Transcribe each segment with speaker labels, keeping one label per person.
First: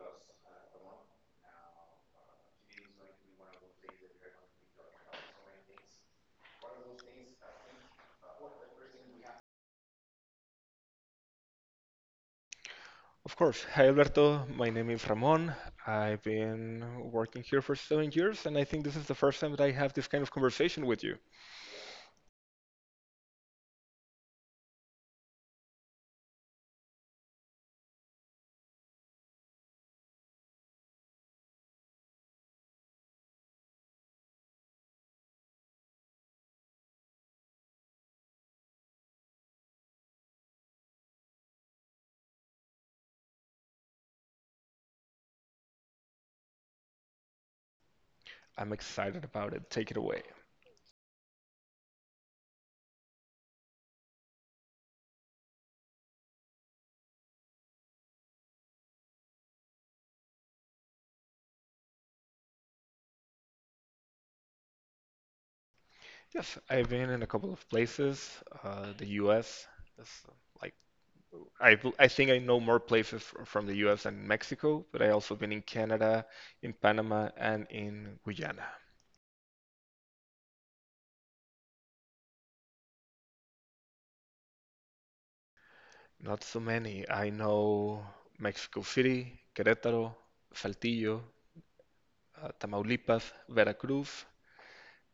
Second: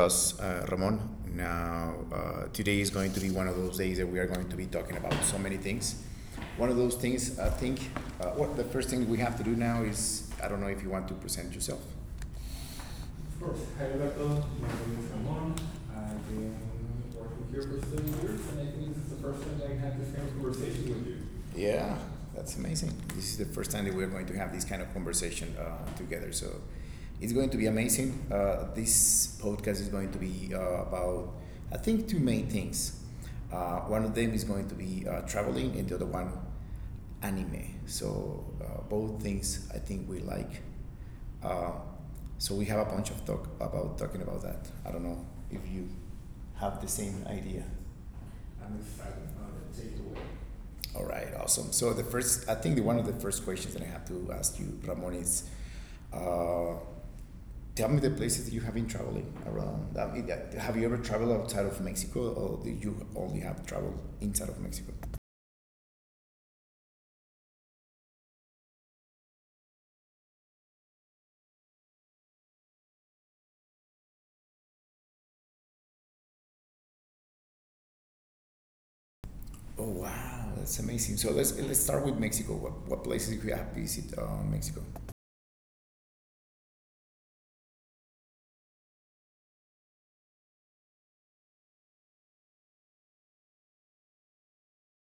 Speaker 1: us, Ramon. Now, today is going to be one of those days that we are going to be talking about so many things. One of those things, I think, what the first thing we have to do now is I don't know if you want to present yourself.
Speaker 2: Of
Speaker 1: Sure.
Speaker 2: course.
Speaker 1: Hi,
Speaker 2: Hi,
Speaker 1: Roberto.
Speaker 2: Alberto. My
Speaker 1: My
Speaker 2: name
Speaker 1: name
Speaker 2: is
Speaker 1: is
Speaker 2: Ramon.
Speaker 1: Ramon.
Speaker 2: I've
Speaker 1: I've been
Speaker 2: been working
Speaker 1: working
Speaker 2: here
Speaker 1: here
Speaker 2: for
Speaker 1: for seven
Speaker 2: seven
Speaker 1: years,
Speaker 2: years, and
Speaker 1: and
Speaker 2: I
Speaker 1: I
Speaker 2: think this
Speaker 1: think
Speaker 2: is
Speaker 1: it's
Speaker 2: the first
Speaker 1: a
Speaker 2: time that I have
Speaker 1: have
Speaker 2: this
Speaker 1: this
Speaker 2: kind
Speaker 1: kind
Speaker 2: of
Speaker 1: of
Speaker 2: conversation
Speaker 1: conversation
Speaker 2: with
Speaker 1: with
Speaker 2: you.
Speaker 1: you. Yeah, that's amazing. This is the first time that we're going to have this kind of conversation together. So, it's going to be amazing. This podcast is going to be about, I think, two main things. One of them is going to be traveling, and the other one, anime. So, both things I think we like. Uh, so, we have a bunch of talk about talking about that. I don't know if you have the same idea.
Speaker 2: I'm
Speaker 1: I'm excited
Speaker 2: excited
Speaker 1: about
Speaker 2: about it.
Speaker 1: the
Speaker 2: Take it
Speaker 1: takeaway.
Speaker 2: away.
Speaker 1: All right, awesome. So the first, I think the one of the first questions that I have to ask you, Ramon, is uh, tell me the places that you have been traveling around. I mean, have you ever traveled outside of Mexico, or do you only have traveled inside of Mexico?
Speaker 2: Yes, I've been in a couple of places. The US is like I think I know more places from the US than Mexico, but I also been in Canada, in Panama, and in Guyana.
Speaker 1: Oh wow, that's amazing. So let's start with Mexico. What places you have visited Mexico?
Speaker 2: Not so many. I know Mexico City, Querétaro, Saltillo, Tamaulipas, Veracruz,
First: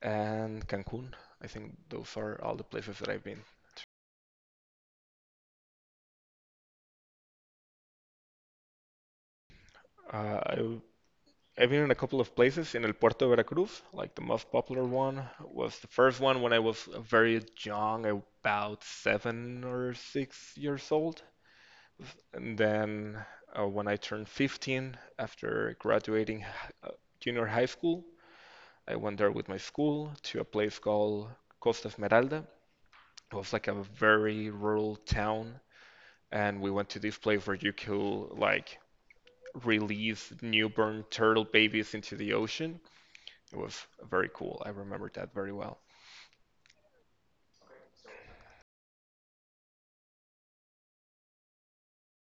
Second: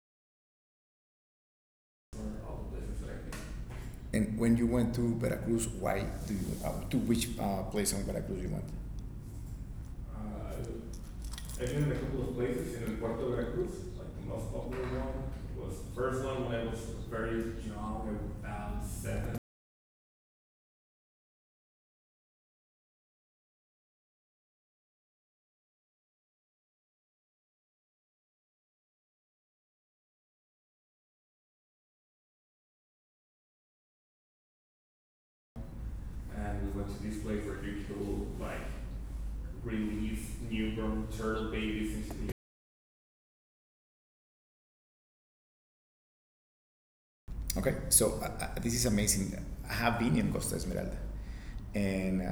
Speaker 2: and Cancun. I think those are all the
Speaker 1: All the
Speaker 2: places
Speaker 1: places that
Speaker 2: that I've
Speaker 1: I've been.
Speaker 2: been.
Speaker 1: And when you went to Veracruz, why do you to which place on Veracruz you went?
Speaker 2: Uh,
Speaker 1: Uh,
Speaker 2: I, w- I've
Speaker 1: I've been
Speaker 2: been in
Speaker 1: in
Speaker 2: a
Speaker 1: a
Speaker 2: couple
Speaker 1: couple
Speaker 2: of
Speaker 1: of
Speaker 2: places
Speaker 1: places
Speaker 2: in
Speaker 1: in
Speaker 2: El Puerto de
Speaker 1: important
Speaker 2: Veracruz,
Speaker 1: places, like
Speaker 2: like the
Speaker 1: the
Speaker 2: most
Speaker 1: most
Speaker 2: popular one
Speaker 1: was
Speaker 2: was the
Speaker 1: the
Speaker 2: first
Speaker 1: first
Speaker 2: one when I
Speaker 1: was
Speaker 2: was
Speaker 1: very
Speaker 2: very young,
Speaker 1: genre
Speaker 2: about
Speaker 1: bound set.
Speaker 2: 7 or 6 years old. And then when I turned 15, after graduating uh, junior high school, I went there with my school to a place called Costa Esmeralda. It was like a very rural town,
Speaker 1: And
Speaker 2: and we
Speaker 1: I
Speaker 2: went
Speaker 1: went
Speaker 2: to
Speaker 1: to
Speaker 2: this
Speaker 1: this place
Speaker 2: place where
Speaker 1: where
Speaker 2: you
Speaker 1: you
Speaker 2: could
Speaker 1: could like
Speaker 2: like
Speaker 1: relieve
Speaker 2: release newborn
Speaker 1: newborn
Speaker 2: turtle babies
Speaker 1: turkeys.
Speaker 2: into the ocean. It was very cool. I remember that very well.
Speaker 1: Okay, so this is amazing. I have been in Costa Esmeralda, and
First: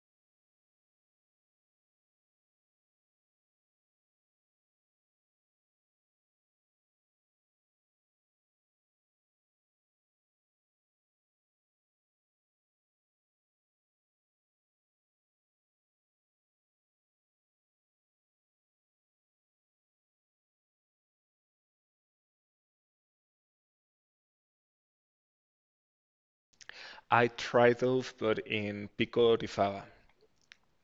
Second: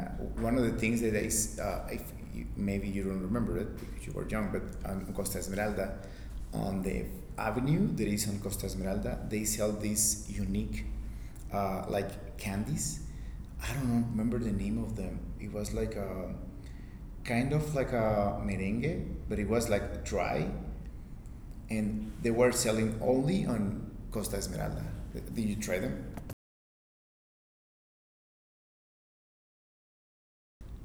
Speaker 1: one of the things that is, if you, maybe you don't remember it because you were young, but on Costa Esmeralda, on the avenue that is on Costa Esmeralda, they sell these unique, like candies. I don't know, remember the name of them. It was like a kind of like a merengue, but it was like dry and they were selling only on Costa Esmeralda. Did you try them?
Speaker 2: I tried those, but in Pico de Orizaba,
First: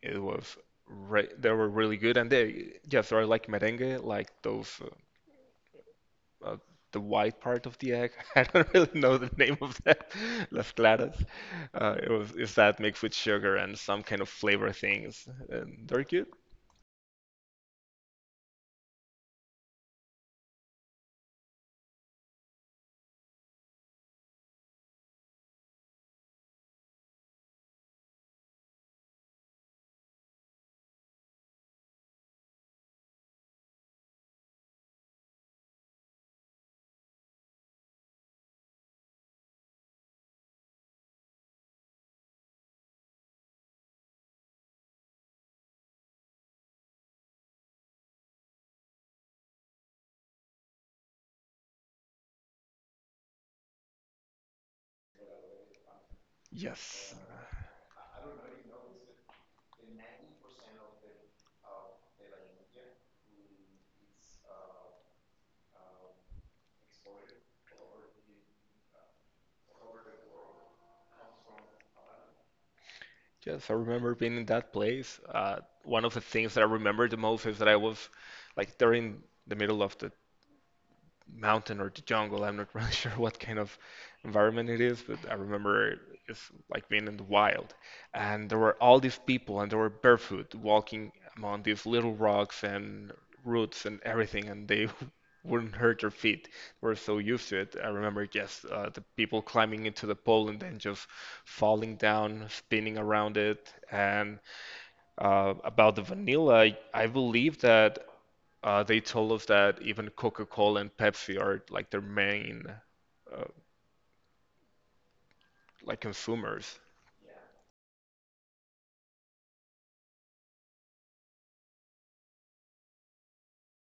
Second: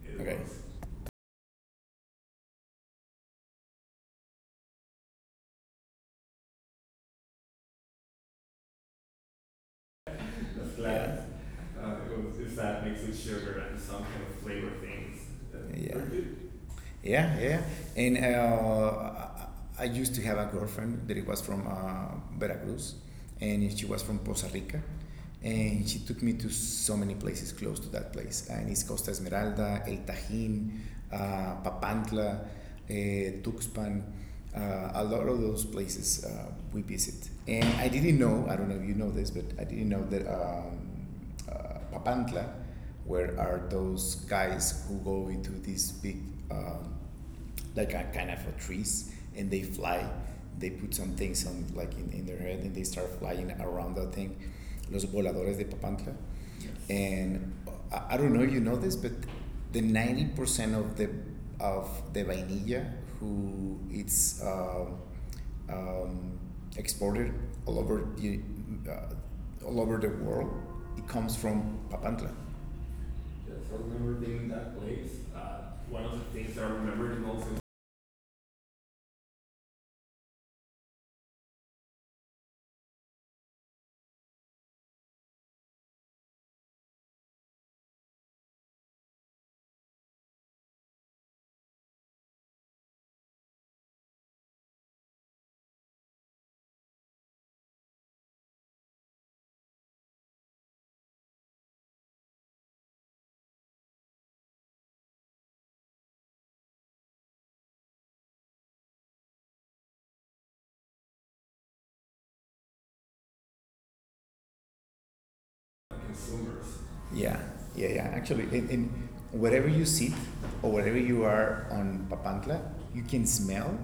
Speaker 2: it
Speaker 1: It Okay.
Speaker 2: was re they were really good, and they yes, they're like merengue, like those uh, uh, the white part of the egg. I don't really know the name of that.
Speaker 1: The
Speaker 2: Las claras.
Speaker 1: flat, yeah.
Speaker 2: It's
Speaker 1: It's
Speaker 2: that
Speaker 1: that
Speaker 2: mixed
Speaker 1: mixed
Speaker 2: with
Speaker 1: with
Speaker 2: sugar
Speaker 1: sugar
Speaker 2: and
Speaker 1: and
Speaker 2: some
Speaker 1: some
Speaker 2: kind
Speaker 1: kind
Speaker 2: of
Speaker 1: of flavor
Speaker 2: flavor
Speaker 1: things.
Speaker 2: things. And
Speaker 1: Yeah.
Speaker 2: they're good.
Speaker 1: Yeah, yeah. And I used to have a girlfriend that it was from Veracruz, and she was from Costa Rica, and she took me to so many places close to that place. And it's Costa Esmeralda, El Tajín, Papantla, Tuxpan, a lot of those places we visit. And I didn't know, I don't know if you know this, but I didn't know that Papantla, where are those guys who go into these big um, like a kind of a trees and they fly they put some things on like in their head and they start flying around that thing los voladores de papantla. Yes.
Speaker 2: Yes,
Speaker 1: And I don't know if you know this but the 90% of the vainilla who it's um, exported all over the all over the world. It comes from papantla. Yes,
Speaker 2: Yes, I
Speaker 1: I remember
Speaker 2: remember being in
Speaker 1: being
Speaker 2: that place.
Speaker 1: in uh,
Speaker 2: One
Speaker 1: one of
Speaker 2: of the
Speaker 1: the
Speaker 2: things
Speaker 1: things
Speaker 2: that I
Speaker 1: I
Speaker 2: remember
Speaker 1: remember
Speaker 2: the most is that I was like they're in the middle of the mountain or the jungle. I'm not really sure what kind of environment it is, but I remember it's like being in the wild. And there were all these people, and they were barefoot, walking among these little rocks and roots and everything, and they wouldn't hurt their feet. They were so used to it. I remember just the people climbing into the pole and then just falling down, spinning around it, and about the vanilla, I believe that they told us that even Coca-Cola and Pepsi are like their main uh, like
Speaker 1: consumers.
Speaker 2: consumers.
Speaker 1: Yeah, yeah, yeah. Actually, in wherever you sit or wherever you are on Papantla, you can smell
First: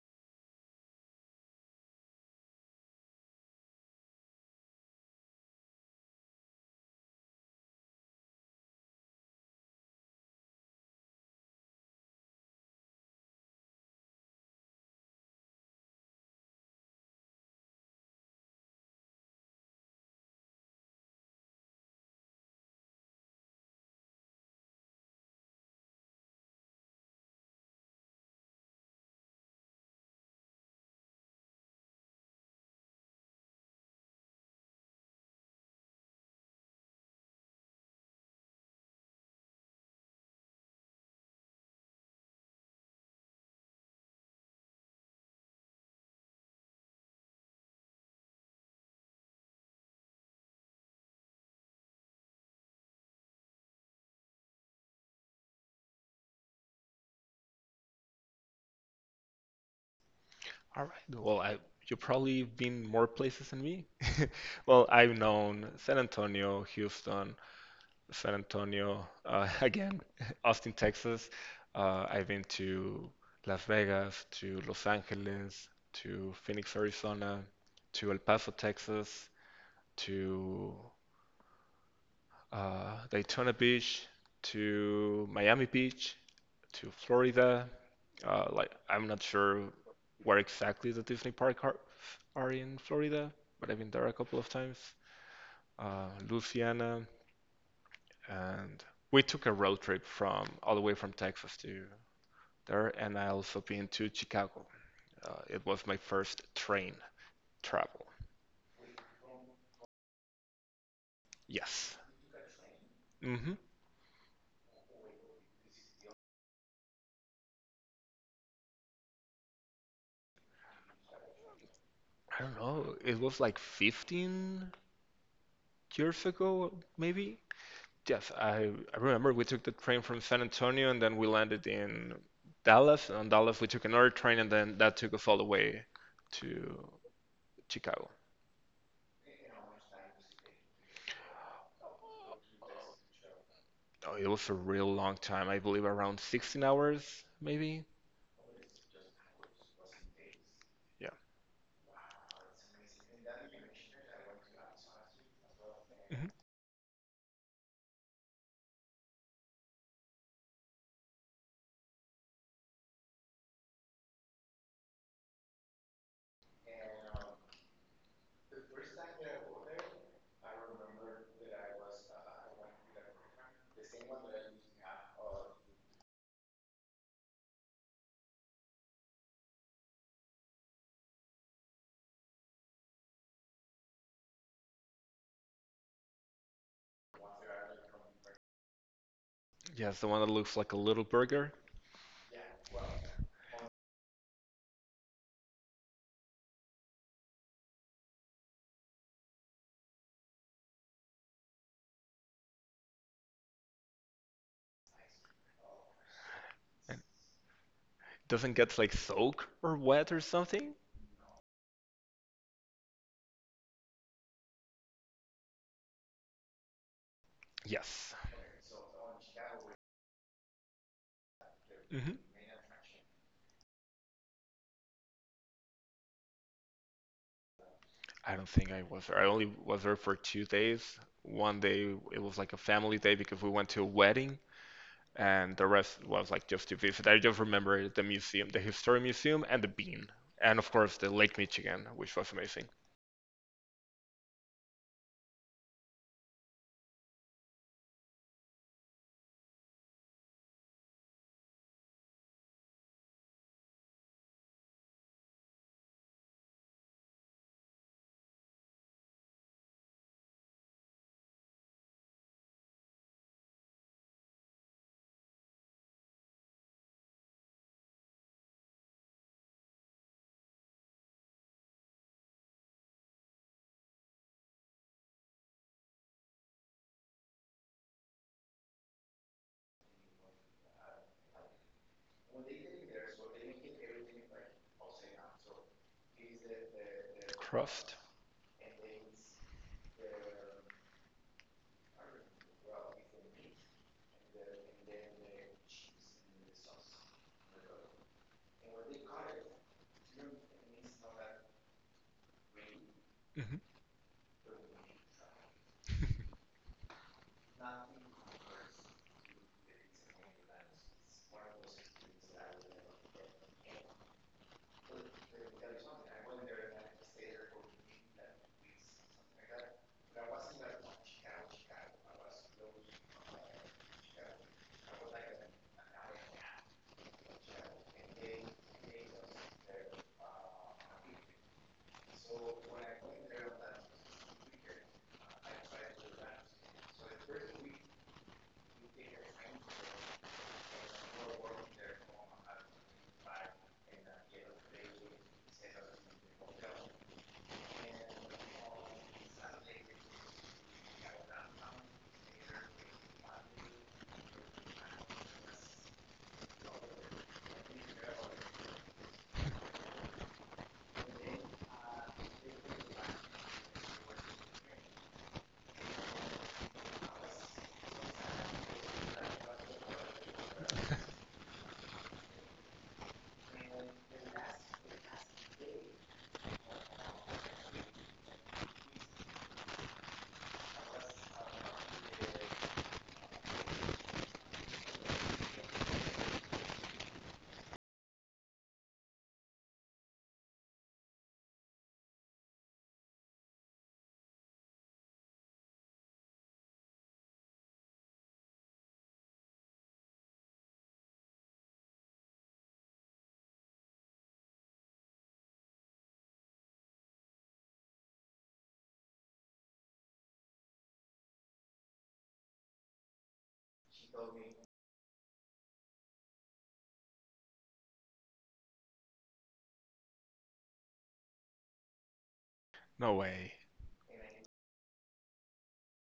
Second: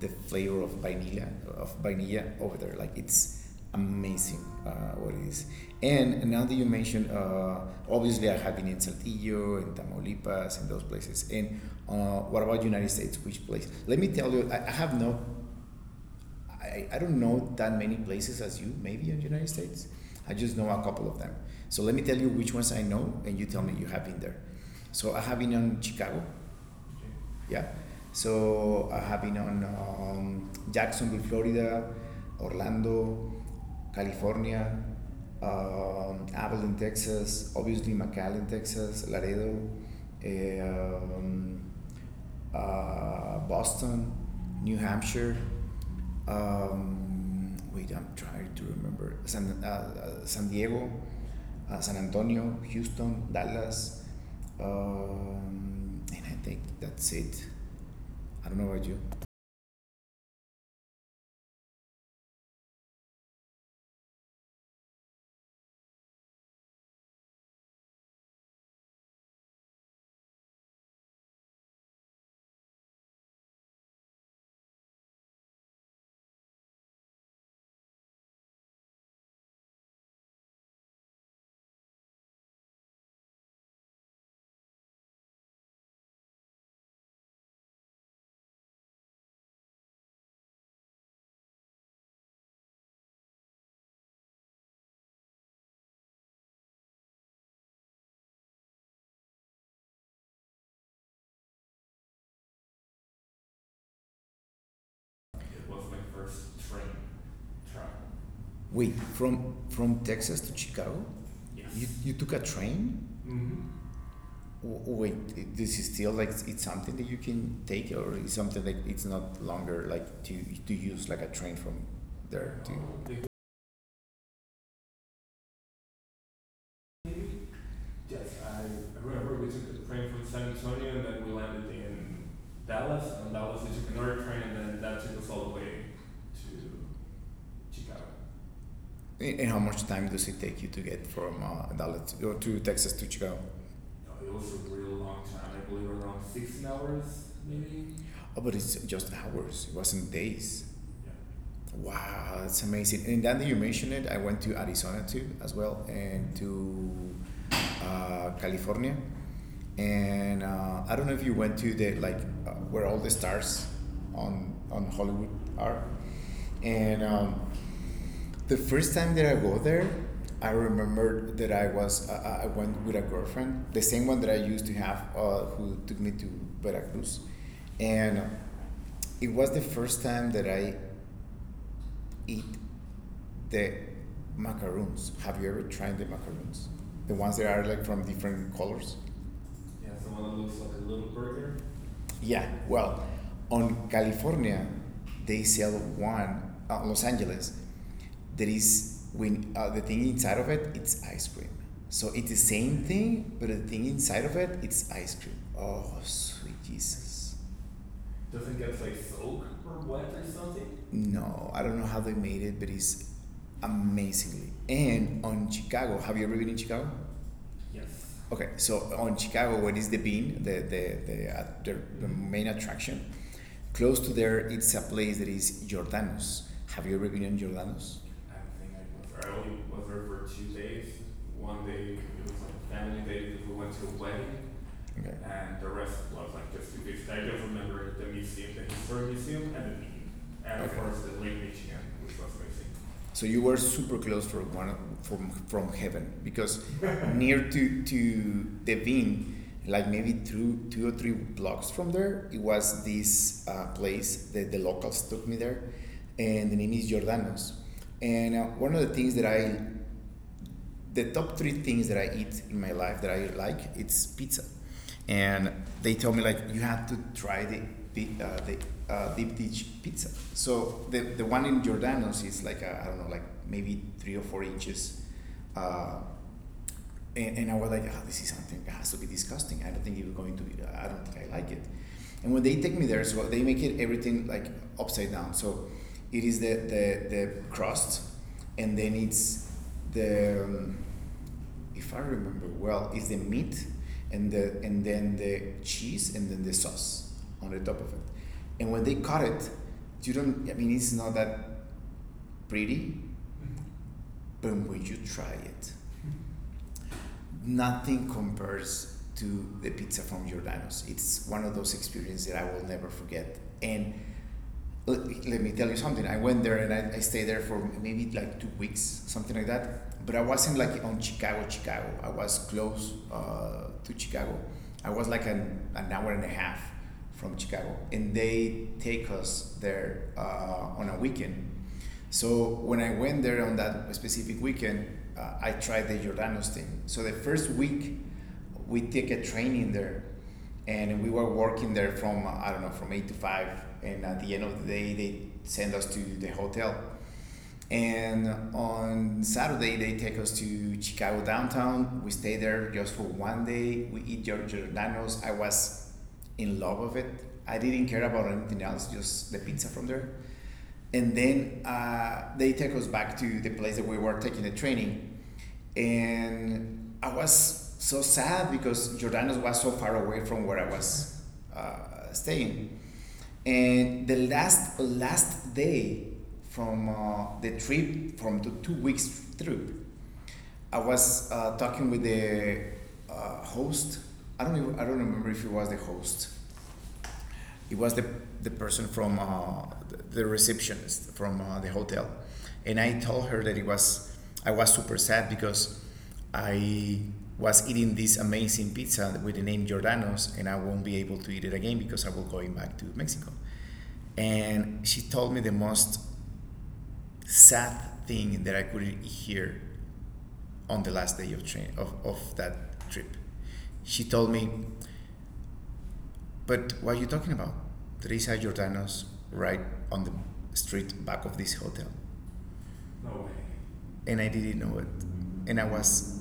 Speaker 1: the flavor of vanilla over there. Like it's amazing what it is. And now that you mentioned, obviously I have been in Saltillo and Tamaulipas and those places. And what about United States? Which place? Let me tell you, I have no. I don't know that many places as you, maybe in the United States. I just know a couple of them. So let me tell you which ones I know, and you tell me you have been there. So I have been on Chicago. Yeah. So I have been on Jacksonville, Florida, Orlando, California, Abilene, Texas, obviously McAllen, Texas, Laredo, eh, um, Boston, New Hampshire, wait, I'm trying to remember San Diego, San Antonio, Houston, Dallas, and I think that's it. I don't know about you.
Speaker 2: All right. Well, I You've probably been more places than me. Well, I've known San Antonio, Houston, again, Austin, Texas. I've been to Las Vegas, to Los Angeles, to Phoenix, Arizona, to El Paso, Texas, to Daytona Beach, to Miami Beach, to Florida. Like, I'm not sure where exactly the Disney are in Florida, but I've been there a couple of times. Louisiana, and we took a road trip from all the way from Texas to there, and I also been to Chicago. It
Speaker 1: It was
Speaker 2: was
Speaker 1: my
Speaker 2: my first
Speaker 1: first train
Speaker 2: train
Speaker 1: travel.
Speaker 2: travel.
Speaker 1: Wait, from Texas to Chicago, yes. you,
Speaker 2: Yes.
Speaker 1: you took a train?
Speaker 2: Hmm.
Speaker 1: Mm-hmm. Wait, this is still like it's something that you can take, or it's something that it's not longer like to use like a train from
Speaker 2: I don't
Speaker 1: there
Speaker 2: know.
Speaker 1: to.
Speaker 2: It was like 15 years ago, maybe.
Speaker 1: Yes,
Speaker 2: Yes,
Speaker 1: I
Speaker 2: I, I remember
Speaker 1: remember
Speaker 2: we
Speaker 1: we
Speaker 2: took
Speaker 1: took
Speaker 2: the
Speaker 1: the
Speaker 2: train
Speaker 1: train
Speaker 2: from
Speaker 1: from
Speaker 2: San
Speaker 1: San Antonio,
Speaker 2: Antonio, and then we
Speaker 1: and landed
Speaker 2: landed in
Speaker 1: in
Speaker 2: Dallas.
Speaker 1: Dallas,
Speaker 2: And on
Speaker 1: and Dallas
Speaker 2: Dallas, we
Speaker 1: is
Speaker 2: took another
Speaker 1: Chicago,
Speaker 2: train, and then
Speaker 1: and
Speaker 2: that
Speaker 1: that
Speaker 2: took
Speaker 1: took us
Speaker 2: us all the
Speaker 1: all the
Speaker 2: way
Speaker 1: to
Speaker 2: to Chicago.
Speaker 1: Chicago. And how much time does it take you to get from Dallas to, or to Texas to Chicago?
Speaker 2: Oh, it
Speaker 1: It
Speaker 2: was a
Speaker 1: was a
Speaker 2: real
Speaker 1: real
Speaker 2: long
Speaker 1: long
Speaker 2: time.
Speaker 1: time,
Speaker 2: I
Speaker 1: I
Speaker 2: believe
Speaker 1: believe
Speaker 2: around
Speaker 1: around
Speaker 2: 16
Speaker 1: 16
Speaker 2: hours,
Speaker 1: hours,
Speaker 2: maybe.
Speaker 1: maybe. Oh, but it's just hours. It wasn't days.
Speaker 2: Yeah.
Speaker 1: Yeah. Wow, that's amazing. And now that you mentioned it, I went to Arizona too, as well,
Speaker 2: Mhm.
Speaker 1: and to California and I don't know if you went to the like where all the stars on Hollywood are. And the first time that I go there, I remembered that I went with a girlfriend, the same one that I used to have, who took me to Veracruz, and it was the first time that I ate the macaroons. Have you ever tried the macaroons? The ones that are like from different colors. Yeah,
Speaker 2: Yeah, it's
Speaker 1: it's
Speaker 2: the
Speaker 1: the
Speaker 2: one
Speaker 1: one
Speaker 2: that
Speaker 1: that looks
Speaker 2: looks
Speaker 1: like
Speaker 2: like a
Speaker 1: a
Speaker 2: little
Speaker 1: little
Speaker 2: burger
Speaker 1: burger. Yeah, well, on California, they sell one. Los Angeles, there is when the thing inside of it, it's ice cream. So it's the same thing, but the thing inside of it, it's ice cream. Oh, sweet
Speaker 2: and
Speaker 1: Jesus!
Speaker 2: doesn't
Speaker 1: Doesn't
Speaker 2: get
Speaker 1: get
Speaker 2: like
Speaker 1: like soaked
Speaker 2: soaked or
Speaker 1: or
Speaker 2: wet or something.
Speaker 1: something? No, I don't know how they made it, but it's amazingly. And on Chicago, have you ever been in Chicago? Yes.
Speaker 2: Yes.
Speaker 1: Okay, so on Chicago, what is the bean? The
Speaker 2: Hmm.
Speaker 1: main attraction. Close to there, it's a place that is Jordanos. Have you ever been in Jordanos?
Speaker 2: I
Speaker 1: I
Speaker 2: don't think
Speaker 1: think I
Speaker 2: I was there.
Speaker 1: went.
Speaker 2: I
Speaker 1: I
Speaker 2: only
Speaker 1: only
Speaker 2: was
Speaker 1: went
Speaker 2: there
Speaker 1: there
Speaker 2: for
Speaker 1: for
Speaker 2: two
Speaker 1: 2 days.
Speaker 2: days. One day it
Speaker 1: It was
Speaker 2: was
Speaker 1: like
Speaker 2: like a
Speaker 1: a
Speaker 2: family
Speaker 1: family
Speaker 2: day
Speaker 1: day.
Speaker 2: because we
Speaker 1: We
Speaker 2: went
Speaker 1: went
Speaker 2: to a
Speaker 1: to a
Speaker 2: wedding,
Speaker 1: wedding. Okay.
Speaker 2: and the rest
Speaker 1: Rest was
Speaker 2: was like
Speaker 1: like
Speaker 2: just
Speaker 1: this
Speaker 2: to
Speaker 1: two
Speaker 2: visit.
Speaker 1: weeks.
Speaker 2: I
Speaker 1: I
Speaker 2: just
Speaker 1: just
Speaker 2: remember
Speaker 1: remember
Speaker 2: the
Speaker 1: the
Speaker 2: museum,
Speaker 1: museum,
Speaker 2: the
Speaker 1: the
Speaker 2: history
Speaker 1: historic museum,
Speaker 2: museum, and
Speaker 1: and
Speaker 2: the
Speaker 1: the
Speaker 2: bean,
Speaker 1: meeting,
Speaker 2: and
Speaker 1: and
Speaker 2: of
Speaker 1: okay, of okay,
Speaker 2: course
Speaker 1: course
Speaker 2: the
Speaker 1: the
Speaker 2: Lake
Speaker 1: late Michigan,
Speaker 2: Michigan, which
Speaker 1: which was
Speaker 2: was amazing.
Speaker 1: amazing. So you were super close from one from heaven because near to the bean, like maybe two or three blocks from there, it was this place that the locals took me there, and the name is Giordano's. And one of the things that I, the top three things that I eat in my life that I like, it's pizza and they told me like you have to try the deep dish pizza. So the one in Giordano's is like a, I don't know like maybe 3 or 4 inches. Uh, and I was like, oh, this is something that has to be disgusting. I don't think it's going to be. I don't think I like it. And when they take me there, so they make it everything like upside down. So it is the
Speaker 2: The crust.
Speaker 1: crust, and then it's the if I remember well, is the meat and then the cheese and then the sauce on the top of it. And when they cut it, you don't. I mean, it's not that pretty,
Speaker 2: Hmm.
Speaker 1: but when you try it, nothing compares to the pizza from Giordano's. It's one of those experiences that I will never forget. And let me tell you something. I went there and I stayed there for maybe like 2 weeks, something like that. But I wasn't like on Chicago, Chicago. I was close to Chicago. I was like an hour and a half from Chicago. And they take us there on a weekend. So when I went there on that specific weekend, I tried the Jordanos thing. So the first week, we take a train in there and we were working there from I don't know from 8 to 5, and at the end of the day they send us to the hotel. And on Saturday they take us to Chicago downtown. We stay there just for one day. We eat Giorgio Giordano's. I was in love with it. I didn't care about anything else, just the pizza from there, and then they take us back to the place that we were taking the training. And I was so sad because Jordanos was so far away from where I was staying. And the last day from the trip, from the 2 weeks trip, I was talking with the host. I don't I don't remember if it was the host. It was the person from receptionist from the hotel, and I told her that it was I was super sad because I was eating this amazing pizza with the name Giordano's, and I won't be able to eat it again because I will going back to Mexico. And she told me the most sad thing that I could hear on the last day of train of that trip. She told me, but what are you talking about? Teresa Giordano's right on the street back of this hotel. No
Speaker 2: No
Speaker 1: way.
Speaker 2: way.
Speaker 1: And I didn't know it. And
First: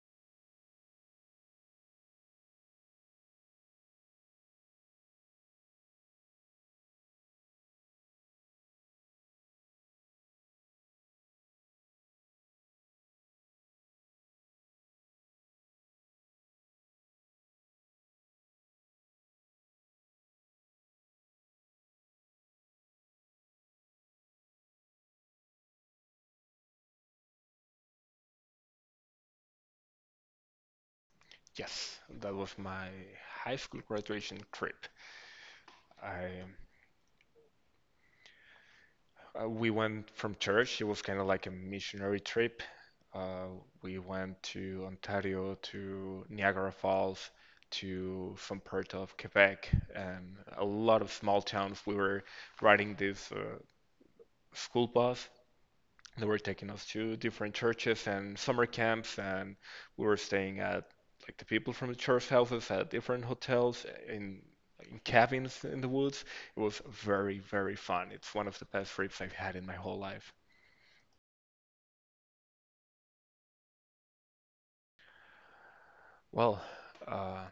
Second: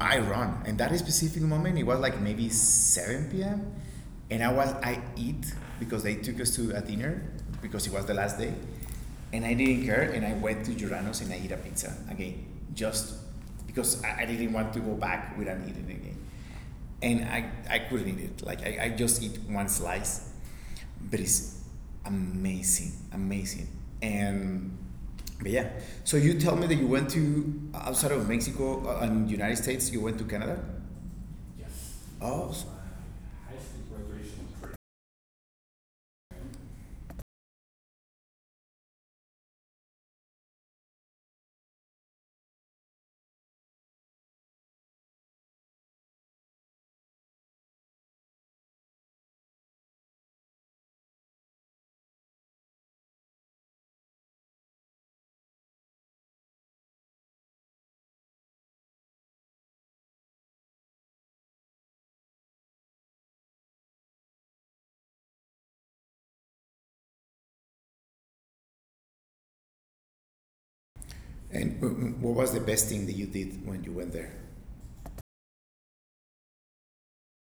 Speaker 1: I run. And that specific moment, it was like maybe 7 p.m. And I eat because they took us to a dinner because it was the last day. And I didn't care. And I went to Giordano's and I eat a pizza again. Just because I didn't want to go back without eating again. And I couldn't eat it. Like I just eat one slice, but it's amazing, amazing. And but yeah, so you tell me that you went to outside of Mexico and United States, you went to Canada. Yes.
Speaker 2: Yes, that
Speaker 1: Oh,
Speaker 2: was
Speaker 1: s-
Speaker 2: my
Speaker 1: High
Speaker 2: high
Speaker 1: school
Speaker 2: school graduation
Speaker 1: graduation.
Speaker 2: trip. I We went from church. It was kind of like a missionary trip. Uh, we went to Ontario, to Niagara Falls, to some part of Quebec, and a lot of small towns. We were riding this school bus. They were taking us to different churches and summer camps, and we were staying at like the people from the church houses, at different hotels, in cabins in the woods. It was very, very fun. It's one of the best trips I've had in my whole life.
Speaker 1: And what was the best thing that you did when you went there?
Speaker 2: Well, uh,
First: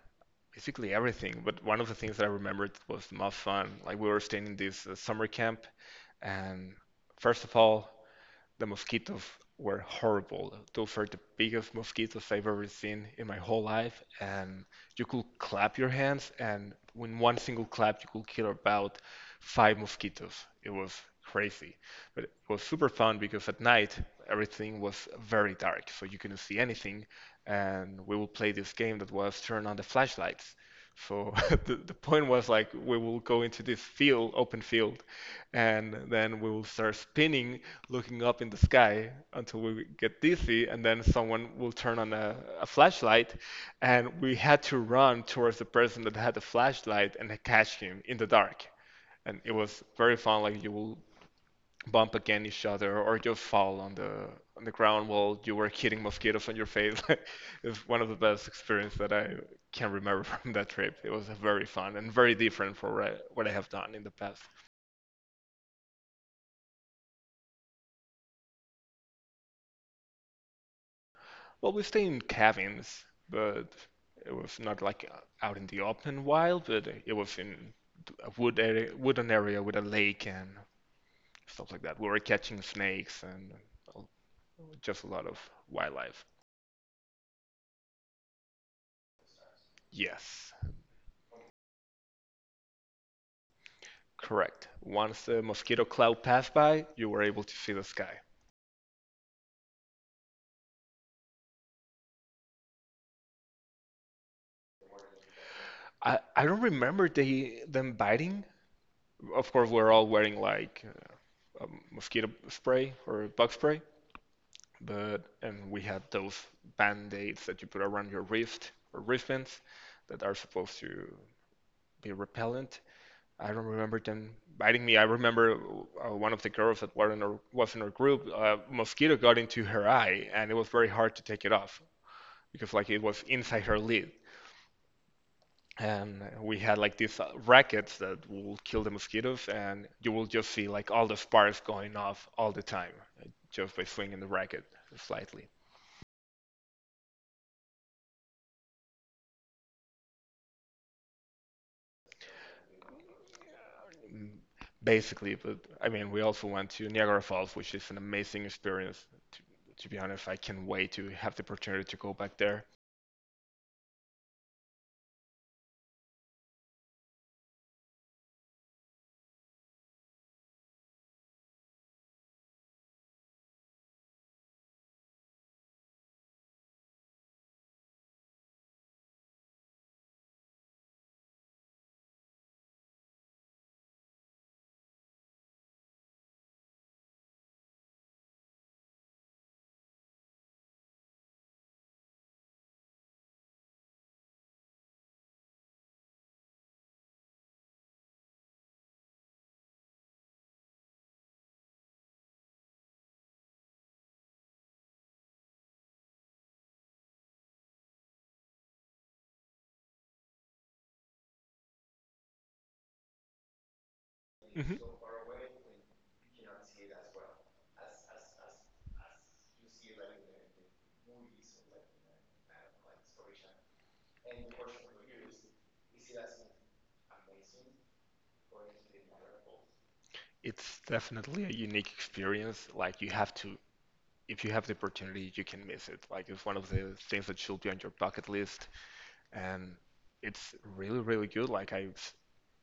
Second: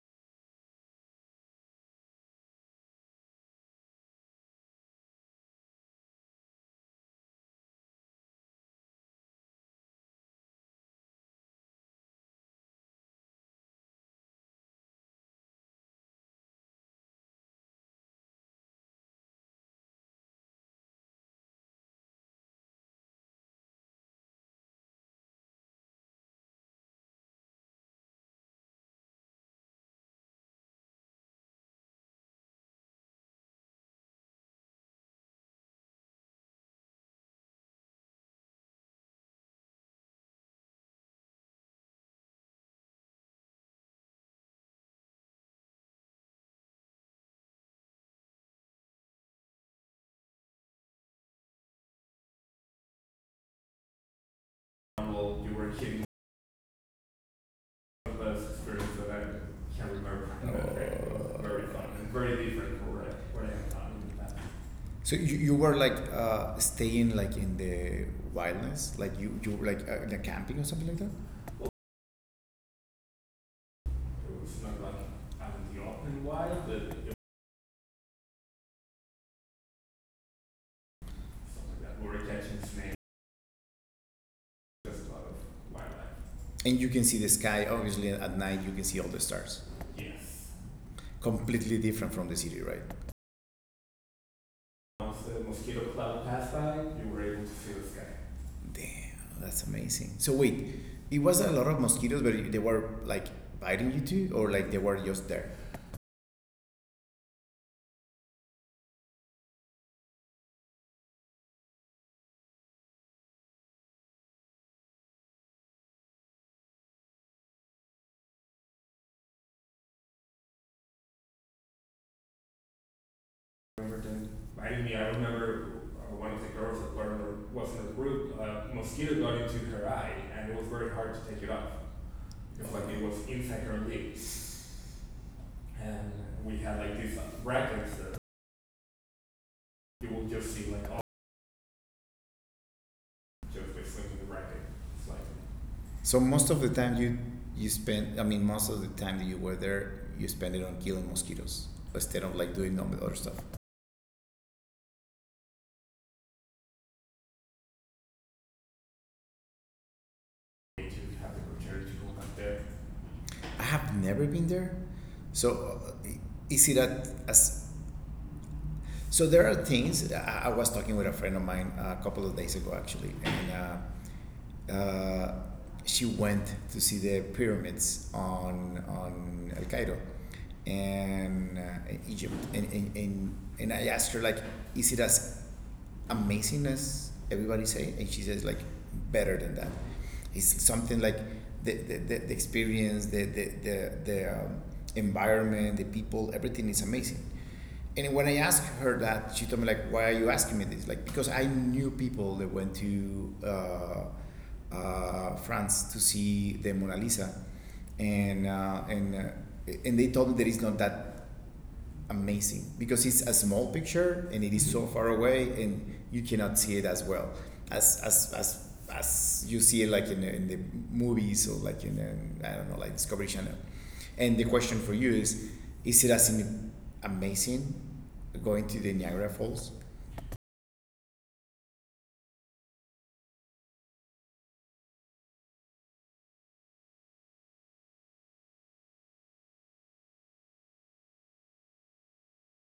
Speaker 2: basically everything, but one of the things that I remembered was the most fun. Like, we were staying in this summer camp, and first of all, the mosquitoes were horrible. Those were the biggest mosquitoes I've ever seen in my whole life. And you could clap your hands, and in one single clap, you could kill about five mosquitoes. It was crazy. But it was super fun because at night, everything was very dark, so you couldn't see anything. And we would play this game that was turn on the flashlights. So the point was like we will go into this field, open field, and then we will start spinning, looking up in the sky until we get dizzy, and then someone will turn on a flashlight, and we had to run towards the person that had the flashlight and catch him in the dark. And it was very fun. Like, you will bump against each other or you fall on the ground
Speaker 1: Um,
Speaker 2: while
Speaker 1: well, you
Speaker 2: you were
Speaker 1: were
Speaker 2: hitting mosquitoes on your face. It's one of
Speaker 1: the
Speaker 2: the
Speaker 1: best
Speaker 2: best
Speaker 1: experience
Speaker 2: experience
Speaker 1: that
Speaker 2: that I
Speaker 1: I can't
Speaker 2: can remember
Speaker 1: remember.
Speaker 2: from that trip. It was
Speaker 1: Oh. Very
Speaker 2: very
Speaker 1: fun.
Speaker 2: fun
Speaker 1: And
Speaker 2: and very
Speaker 1: very
Speaker 2: different
Speaker 1: grateful
Speaker 2: from
Speaker 1: where
Speaker 2: what
Speaker 1: I
Speaker 2: I
Speaker 1: am
Speaker 2: have
Speaker 1: now
Speaker 2: done in the
Speaker 1: in that.
Speaker 2: past.
Speaker 1: So you were like staying like in the wilderness, like you were like in a camping or something like that.
Speaker 2: Well, we stayed in cabins, but it
Speaker 1: It
Speaker 2: was
Speaker 1: was
Speaker 2: not
Speaker 1: not like
Speaker 2: like
Speaker 1: out
Speaker 2: out in
Speaker 1: in
Speaker 2: the
Speaker 1: the
Speaker 2: open
Speaker 1: open
Speaker 2: wild,
Speaker 1: wild, but
Speaker 2: but it
Speaker 1: it
Speaker 2: was in a wooden area with a lake and stuff like that. We were
Speaker 1: was
Speaker 2: catching
Speaker 1: catching snakes.
Speaker 2: snakes and uh,
Speaker 1: There's
Speaker 2: just a
Speaker 1: a lot
Speaker 2: lot of
Speaker 1: of life.
Speaker 2: wildlife.
Speaker 1: And you can see the sky. Obviously, at night you can see all the stars. Yes.
Speaker 2: Yes.
Speaker 1: Completely different from the city, right?
Speaker 2: Correct.
Speaker 1: Once
Speaker 2: Once the
Speaker 1: the
Speaker 2: mosquito
Speaker 1: mosquito
Speaker 2: cloud passed by,
Speaker 1: died,
Speaker 2: you
Speaker 1: you
Speaker 2: were
Speaker 1: were
Speaker 2: able
Speaker 1: able to
Speaker 2: to see
Speaker 1: see
Speaker 2: the
Speaker 1: the sky.
Speaker 2: sky.
Speaker 1: Damn, that's amazing. So wait, it was a lot of mosquitoes, but they were like biting you too, or like they were just there.
Speaker 2: I don't remember they them biting. Of course, we're all wearing like mosquito spray or bug spray, but and we had those band-aids that you put around your wrist, or wristbands that are supposed to be repellent. I don't remember them biting me. I remember
Speaker 1: Or
Speaker 2: one of the girls that were in
Speaker 1: what's
Speaker 2: was in
Speaker 1: in
Speaker 2: our
Speaker 1: the
Speaker 2: group,
Speaker 1: group, most
Speaker 2: mosquito
Speaker 1: going
Speaker 2: got into her
Speaker 1: to
Speaker 2: eye, and it was very hard
Speaker 1: hard
Speaker 2: to
Speaker 1: to take
Speaker 2: take it
Speaker 1: it off.
Speaker 2: off because
Speaker 1: It's
Speaker 2: like
Speaker 1: like
Speaker 2: it
Speaker 1: it
Speaker 2: was
Speaker 1: was
Speaker 2: inside
Speaker 1: inside
Speaker 2: her
Speaker 1: her
Speaker 2: lid.
Speaker 1: league. And
Speaker 2: And we
Speaker 1: we
Speaker 2: had
Speaker 1: had
Speaker 2: like these rackets
Speaker 1: brackets
Speaker 2: that
Speaker 1: that
Speaker 2: will kill the mosquitoes, and
Speaker 1: you
Speaker 2: you will
Speaker 1: will
Speaker 2: just
Speaker 1: just
Speaker 2: see like all the sparks going off all the time, just by
Speaker 1: just swing
Speaker 2: swinging the
Speaker 1: the bracket.
Speaker 2: racket
Speaker 1: It's like,
Speaker 2: slightly.
Speaker 1: so most of the time you spend, I mean, most of the time that you were there, you spend it on killing mosquitoes instead of like doing all the other stuff.
Speaker 2: Mm, basically. But I mean, we also went to Niagara Falls, which is an amazing experience. To, to be honest, I can't wait
Speaker 1: Did
Speaker 2: to
Speaker 1: you
Speaker 2: have
Speaker 1: have
Speaker 2: the
Speaker 1: the
Speaker 2: opportunity
Speaker 1: opportunity
Speaker 2: to
Speaker 1: to
Speaker 2: go
Speaker 1: go
Speaker 2: back
Speaker 1: back
Speaker 2: there.
Speaker 1: there? I have never been there. So is as. So there are things. I was talking with a friend of mine a couple of days ago, actually, and uh, uh, she went to see the pyramids on El Cairo and in Egypt, and I asked her like, is it as amazing as everybody say? And she says like, better than that. It's something like the experience, the environment, the people, everything is amazing. And when I asked her that, she told me like, why are you asking me this? Like, because I knew people that went to France to see the Mona Lisa, and uh, and uh, and they told me that it's not that amazing because it's a small picture and it is
Speaker 2: Mhm.
Speaker 1: so far away and you cannot see it as well as as as as you see it like in the movies or like in I don't know, like Discovery Channel. And the question for you is it as amazing going to the Niagara Falls?
Speaker 2: It's definitely a unique experience. Like, you have to, if you have the opportunity, you can miss it. Like, it's one of the things that should be on your bucket list, and it's really, really good. Like I,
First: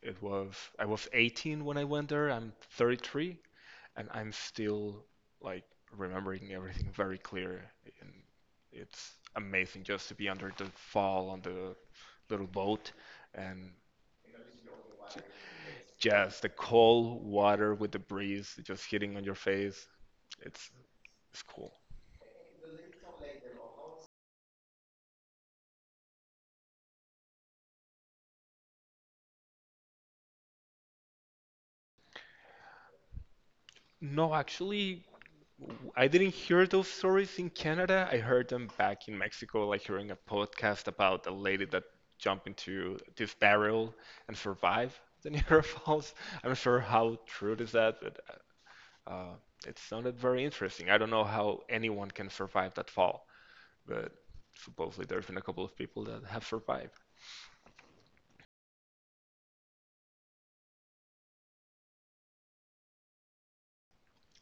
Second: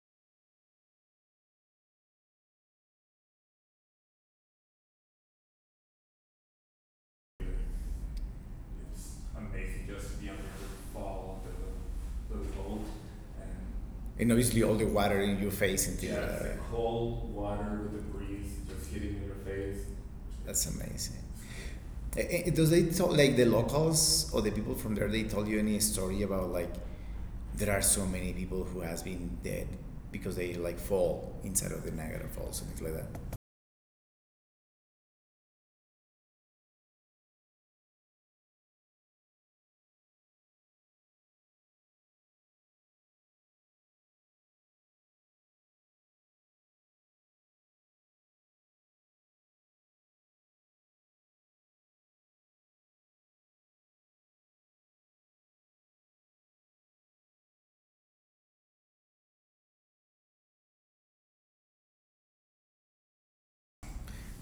Speaker 2: it was I was 18 when I went there. I'm 33, and I'm still like remembering everything very clear. And it's
Speaker 1: It's
Speaker 2: amazing
Speaker 1: amazing
Speaker 2: just
Speaker 1: just
Speaker 2: to
Speaker 1: to be
Speaker 2: be
Speaker 1: able to
Speaker 2: under the fall
Speaker 1: follow
Speaker 2: on the
Speaker 1: the
Speaker 2: little
Speaker 1: boat.
Speaker 2: boat,
Speaker 1: and
Speaker 2: and
Speaker 1: And obviously, all the water in your face and things like
Speaker 2: just
Speaker 1: just
Speaker 2: the
Speaker 1: the that,
Speaker 2: cold
Speaker 1: cold
Speaker 2: water
Speaker 1: water
Speaker 2: with
Speaker 1: with
Speaker 2: the
Speaker 1: the breeze
Speaker 2: breeze just
Speaker 1: just hitting
Speaker 2: hitting on
Speaker 1: in
Speaker 2: your
Speaker 1: your face.
Speaker 2: face.
Speaker 1: That's
Speaker 2: It's
Speaker 1: amazing.
Speaker 2: it's cool.
Speaker 1: Does they tell, like the locals or the people from there? They tell you any story about like there are so many people who has been dead because they like fall inside of the Niagara Falls, and things like that?
Speaker 2: No, actually, I didn't hear those stories in Canada. I heard them back in Mexico, like hearing a podcast about a lady that jumped into this barrel and survived the Niagara Falls. I'm not sure how true is that, but uh, it sounded very interesting. I don't know how anyone can survive that fall, but supposedly there's been a couple of people that have survived.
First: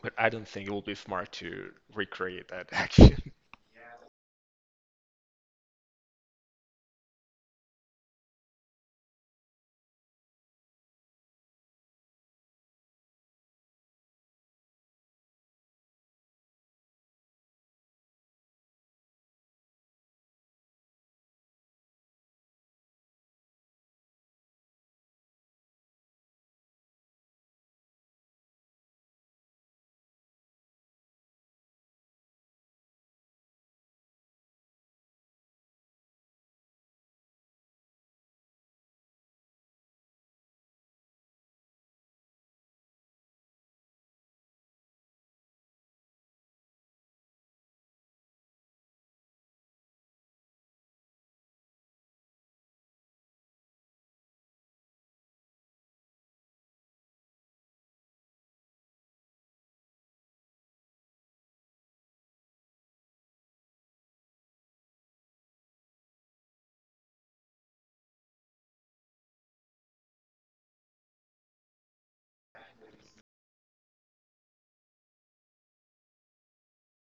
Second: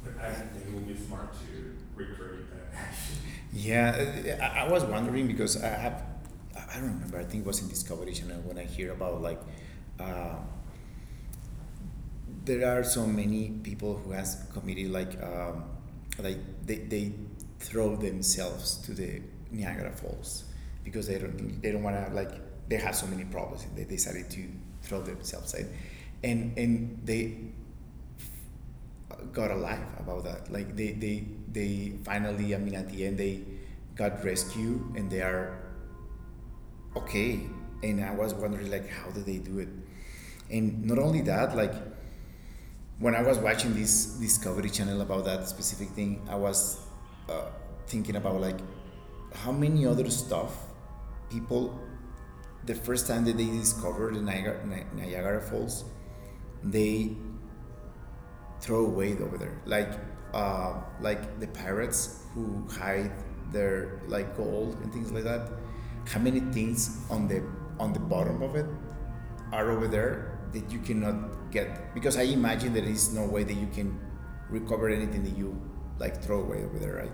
Speaker 2: But
Speaker 1: But
Speaker 2: I
Speaker 1: I
Speaker 2: don't
Speaker 1: think
Speaker 2: think it
Speaker 1: it
Speaker 2: will
Speaker 1: would
Speaker 2: be
Speaker 1: be smart
Speaker 2: smart to
Speaker 1: to recreate
Speaker 2: recreate that
Speaker 1: that action.
Speaker 2: action.
Speaker 1: Yeah, I was wondering because I have, I don't remember. I think it was in Discovery Channel when I hear about like uh, there are so many people who has committed like they throw themselves to the Niagara Falls because they don't want to, like they have so many problems and they decided to throw themselves in, and they got alive about that, like they finally, I mean at the end they got rescued and they are okay. And I was wondering like how did they do it, and not only that, like when I was watching this Discovery Channel about that specific thing, I was uh, thinking about like how many other stuff people the first time that they discovered the Niagara Falls, they throwaway over there, like the pirates who hide their like gold and things like that. How many things on the bottom of it are over there that you cannot get? Because I imagine there is no way that you can recover anything that you like throw away over there, right?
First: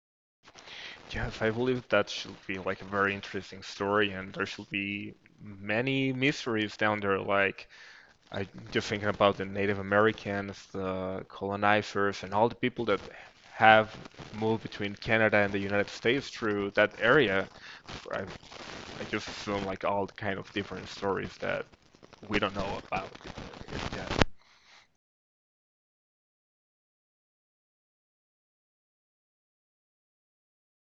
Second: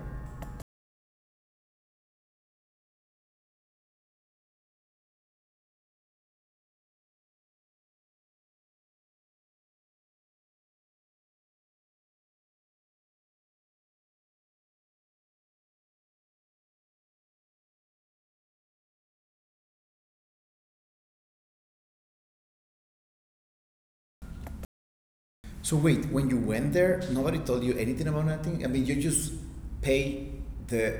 Speaker 2: Yes, I believe that should be like a very interesting story, and there should be many mysteries down there. Like, I just thinking about the Native Americans, the colonizers, and all the people that have moved between Canada and the United States through that area. I, I just assume like all the kind of different stories that we don't know about. Yeah.
Speaker 1: So wait, when you went there, nobody told you anything about nothing. I mean, you just pay the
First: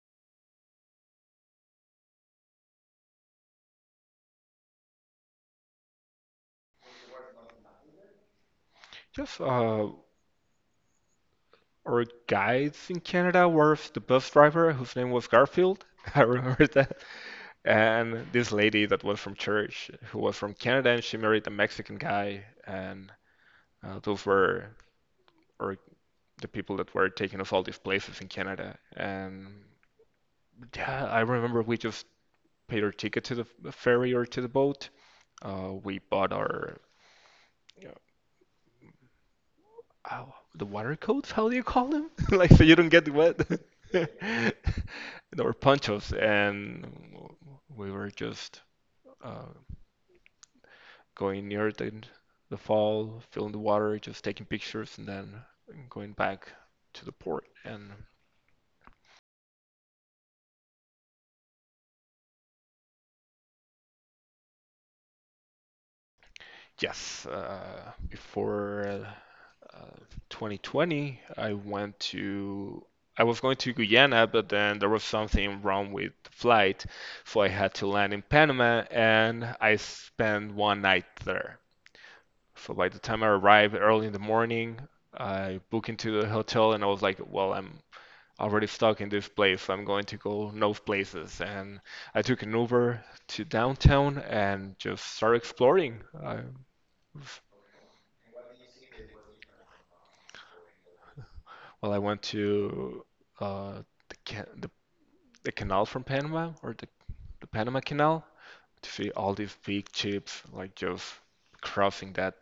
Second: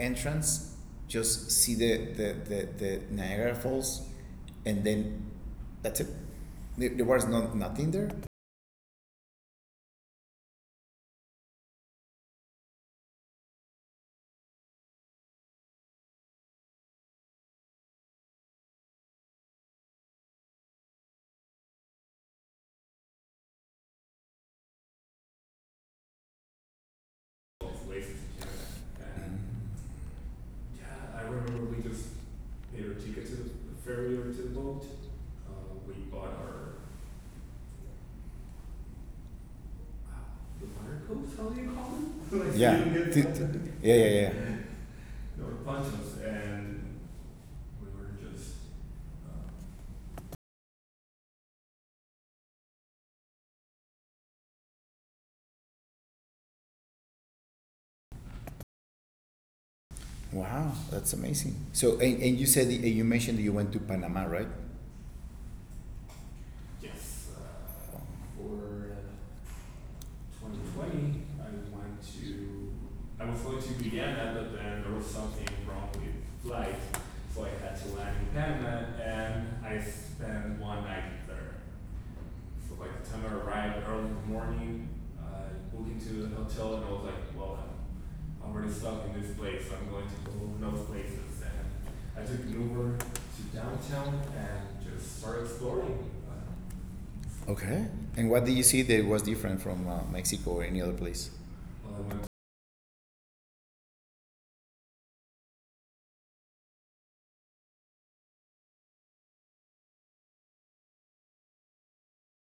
Speaker 1: entrance, just see the Niagara Falls, and then that's it. There was no nothing there.
Speaker 2: Just our guides in Canada was the bus driver whose name was Garfield. I remember that. And this lady that was from church, who was from Canada, and she married a Mexican guy, and those were or the people that were taking us all these places in Canada. And yeah, I remember we just paid our ticket to the ferry or to the boat. We
Speaker 1: Uh,
Speaker 2: bought our you know, ow,
Speaker 1: uh,
Speaker 2: the water coats, how do you call them? Like,
Speaker 1: Like,
Speaker 2: so you
Speaker 1: yeah,
Speaker 2: don't
Speaker 1: you
Speaker 2: get
Speaker 1: get.
Speaker 2: wet.
Speaker 1: Yeah, yeah, yeah.
Speaker 2: And
Speaker 1: There were
Speaker 2: our ponchos,
Speaker 1: bunches, and
Speaker 2: and
Speaker 1: we
Speaker 2: we
Speaker 1: were
Speaker 2: were
Speaker 1: just
Speaker 2: just
Speaker 1: uh,
Speaker 2: uh, going near the fall, feeling the water, just taking pictures, and then going back to the port. And
Speaker 1: wow, that's amazing. So, and you said you mentioned that you went to Panama, right?
Speaker 2: yes,
Speaker 1: 2020,
Speaker 2: before uh, 2020,
Speaker 1: I,
Speaker 2: I
Speaker 1: went
Speaker 2: was going to Guyana, but then there was something wrong with the
Speaker 1: to flight.
Speaker 2: flight, so I had to land in Panama, and I
Speaker 1: I spent
Speaker 2: spent one night there. So by the time I arrived early in the morning,
Speaker 1: flying uh,
Speaker 2: I booked into the hotel, and I was like, "Well, I'm already stuck in this place. I'm going to go no places." And I took an Uber to downtown
Speaker 1: on and
Speaker 2: and just
Speaker 1: just
Speaker 2: started
Speaker 1: started
Speaker 2: exploring.
Speaker 1: exploring.
Speaker 2: I,
Speaker 1: Okay. And what did you see that was different from Mexico or any other place?
Speaker 2: well,
Speaker 1: Well,
Speaker 2: I
Speaker 1: I went
Speaker 2: went
Speaker 1: to,
Speaker 2: to uh, the, the canal from Panama, or the Panama Canal, to see all these big ships like just crossing that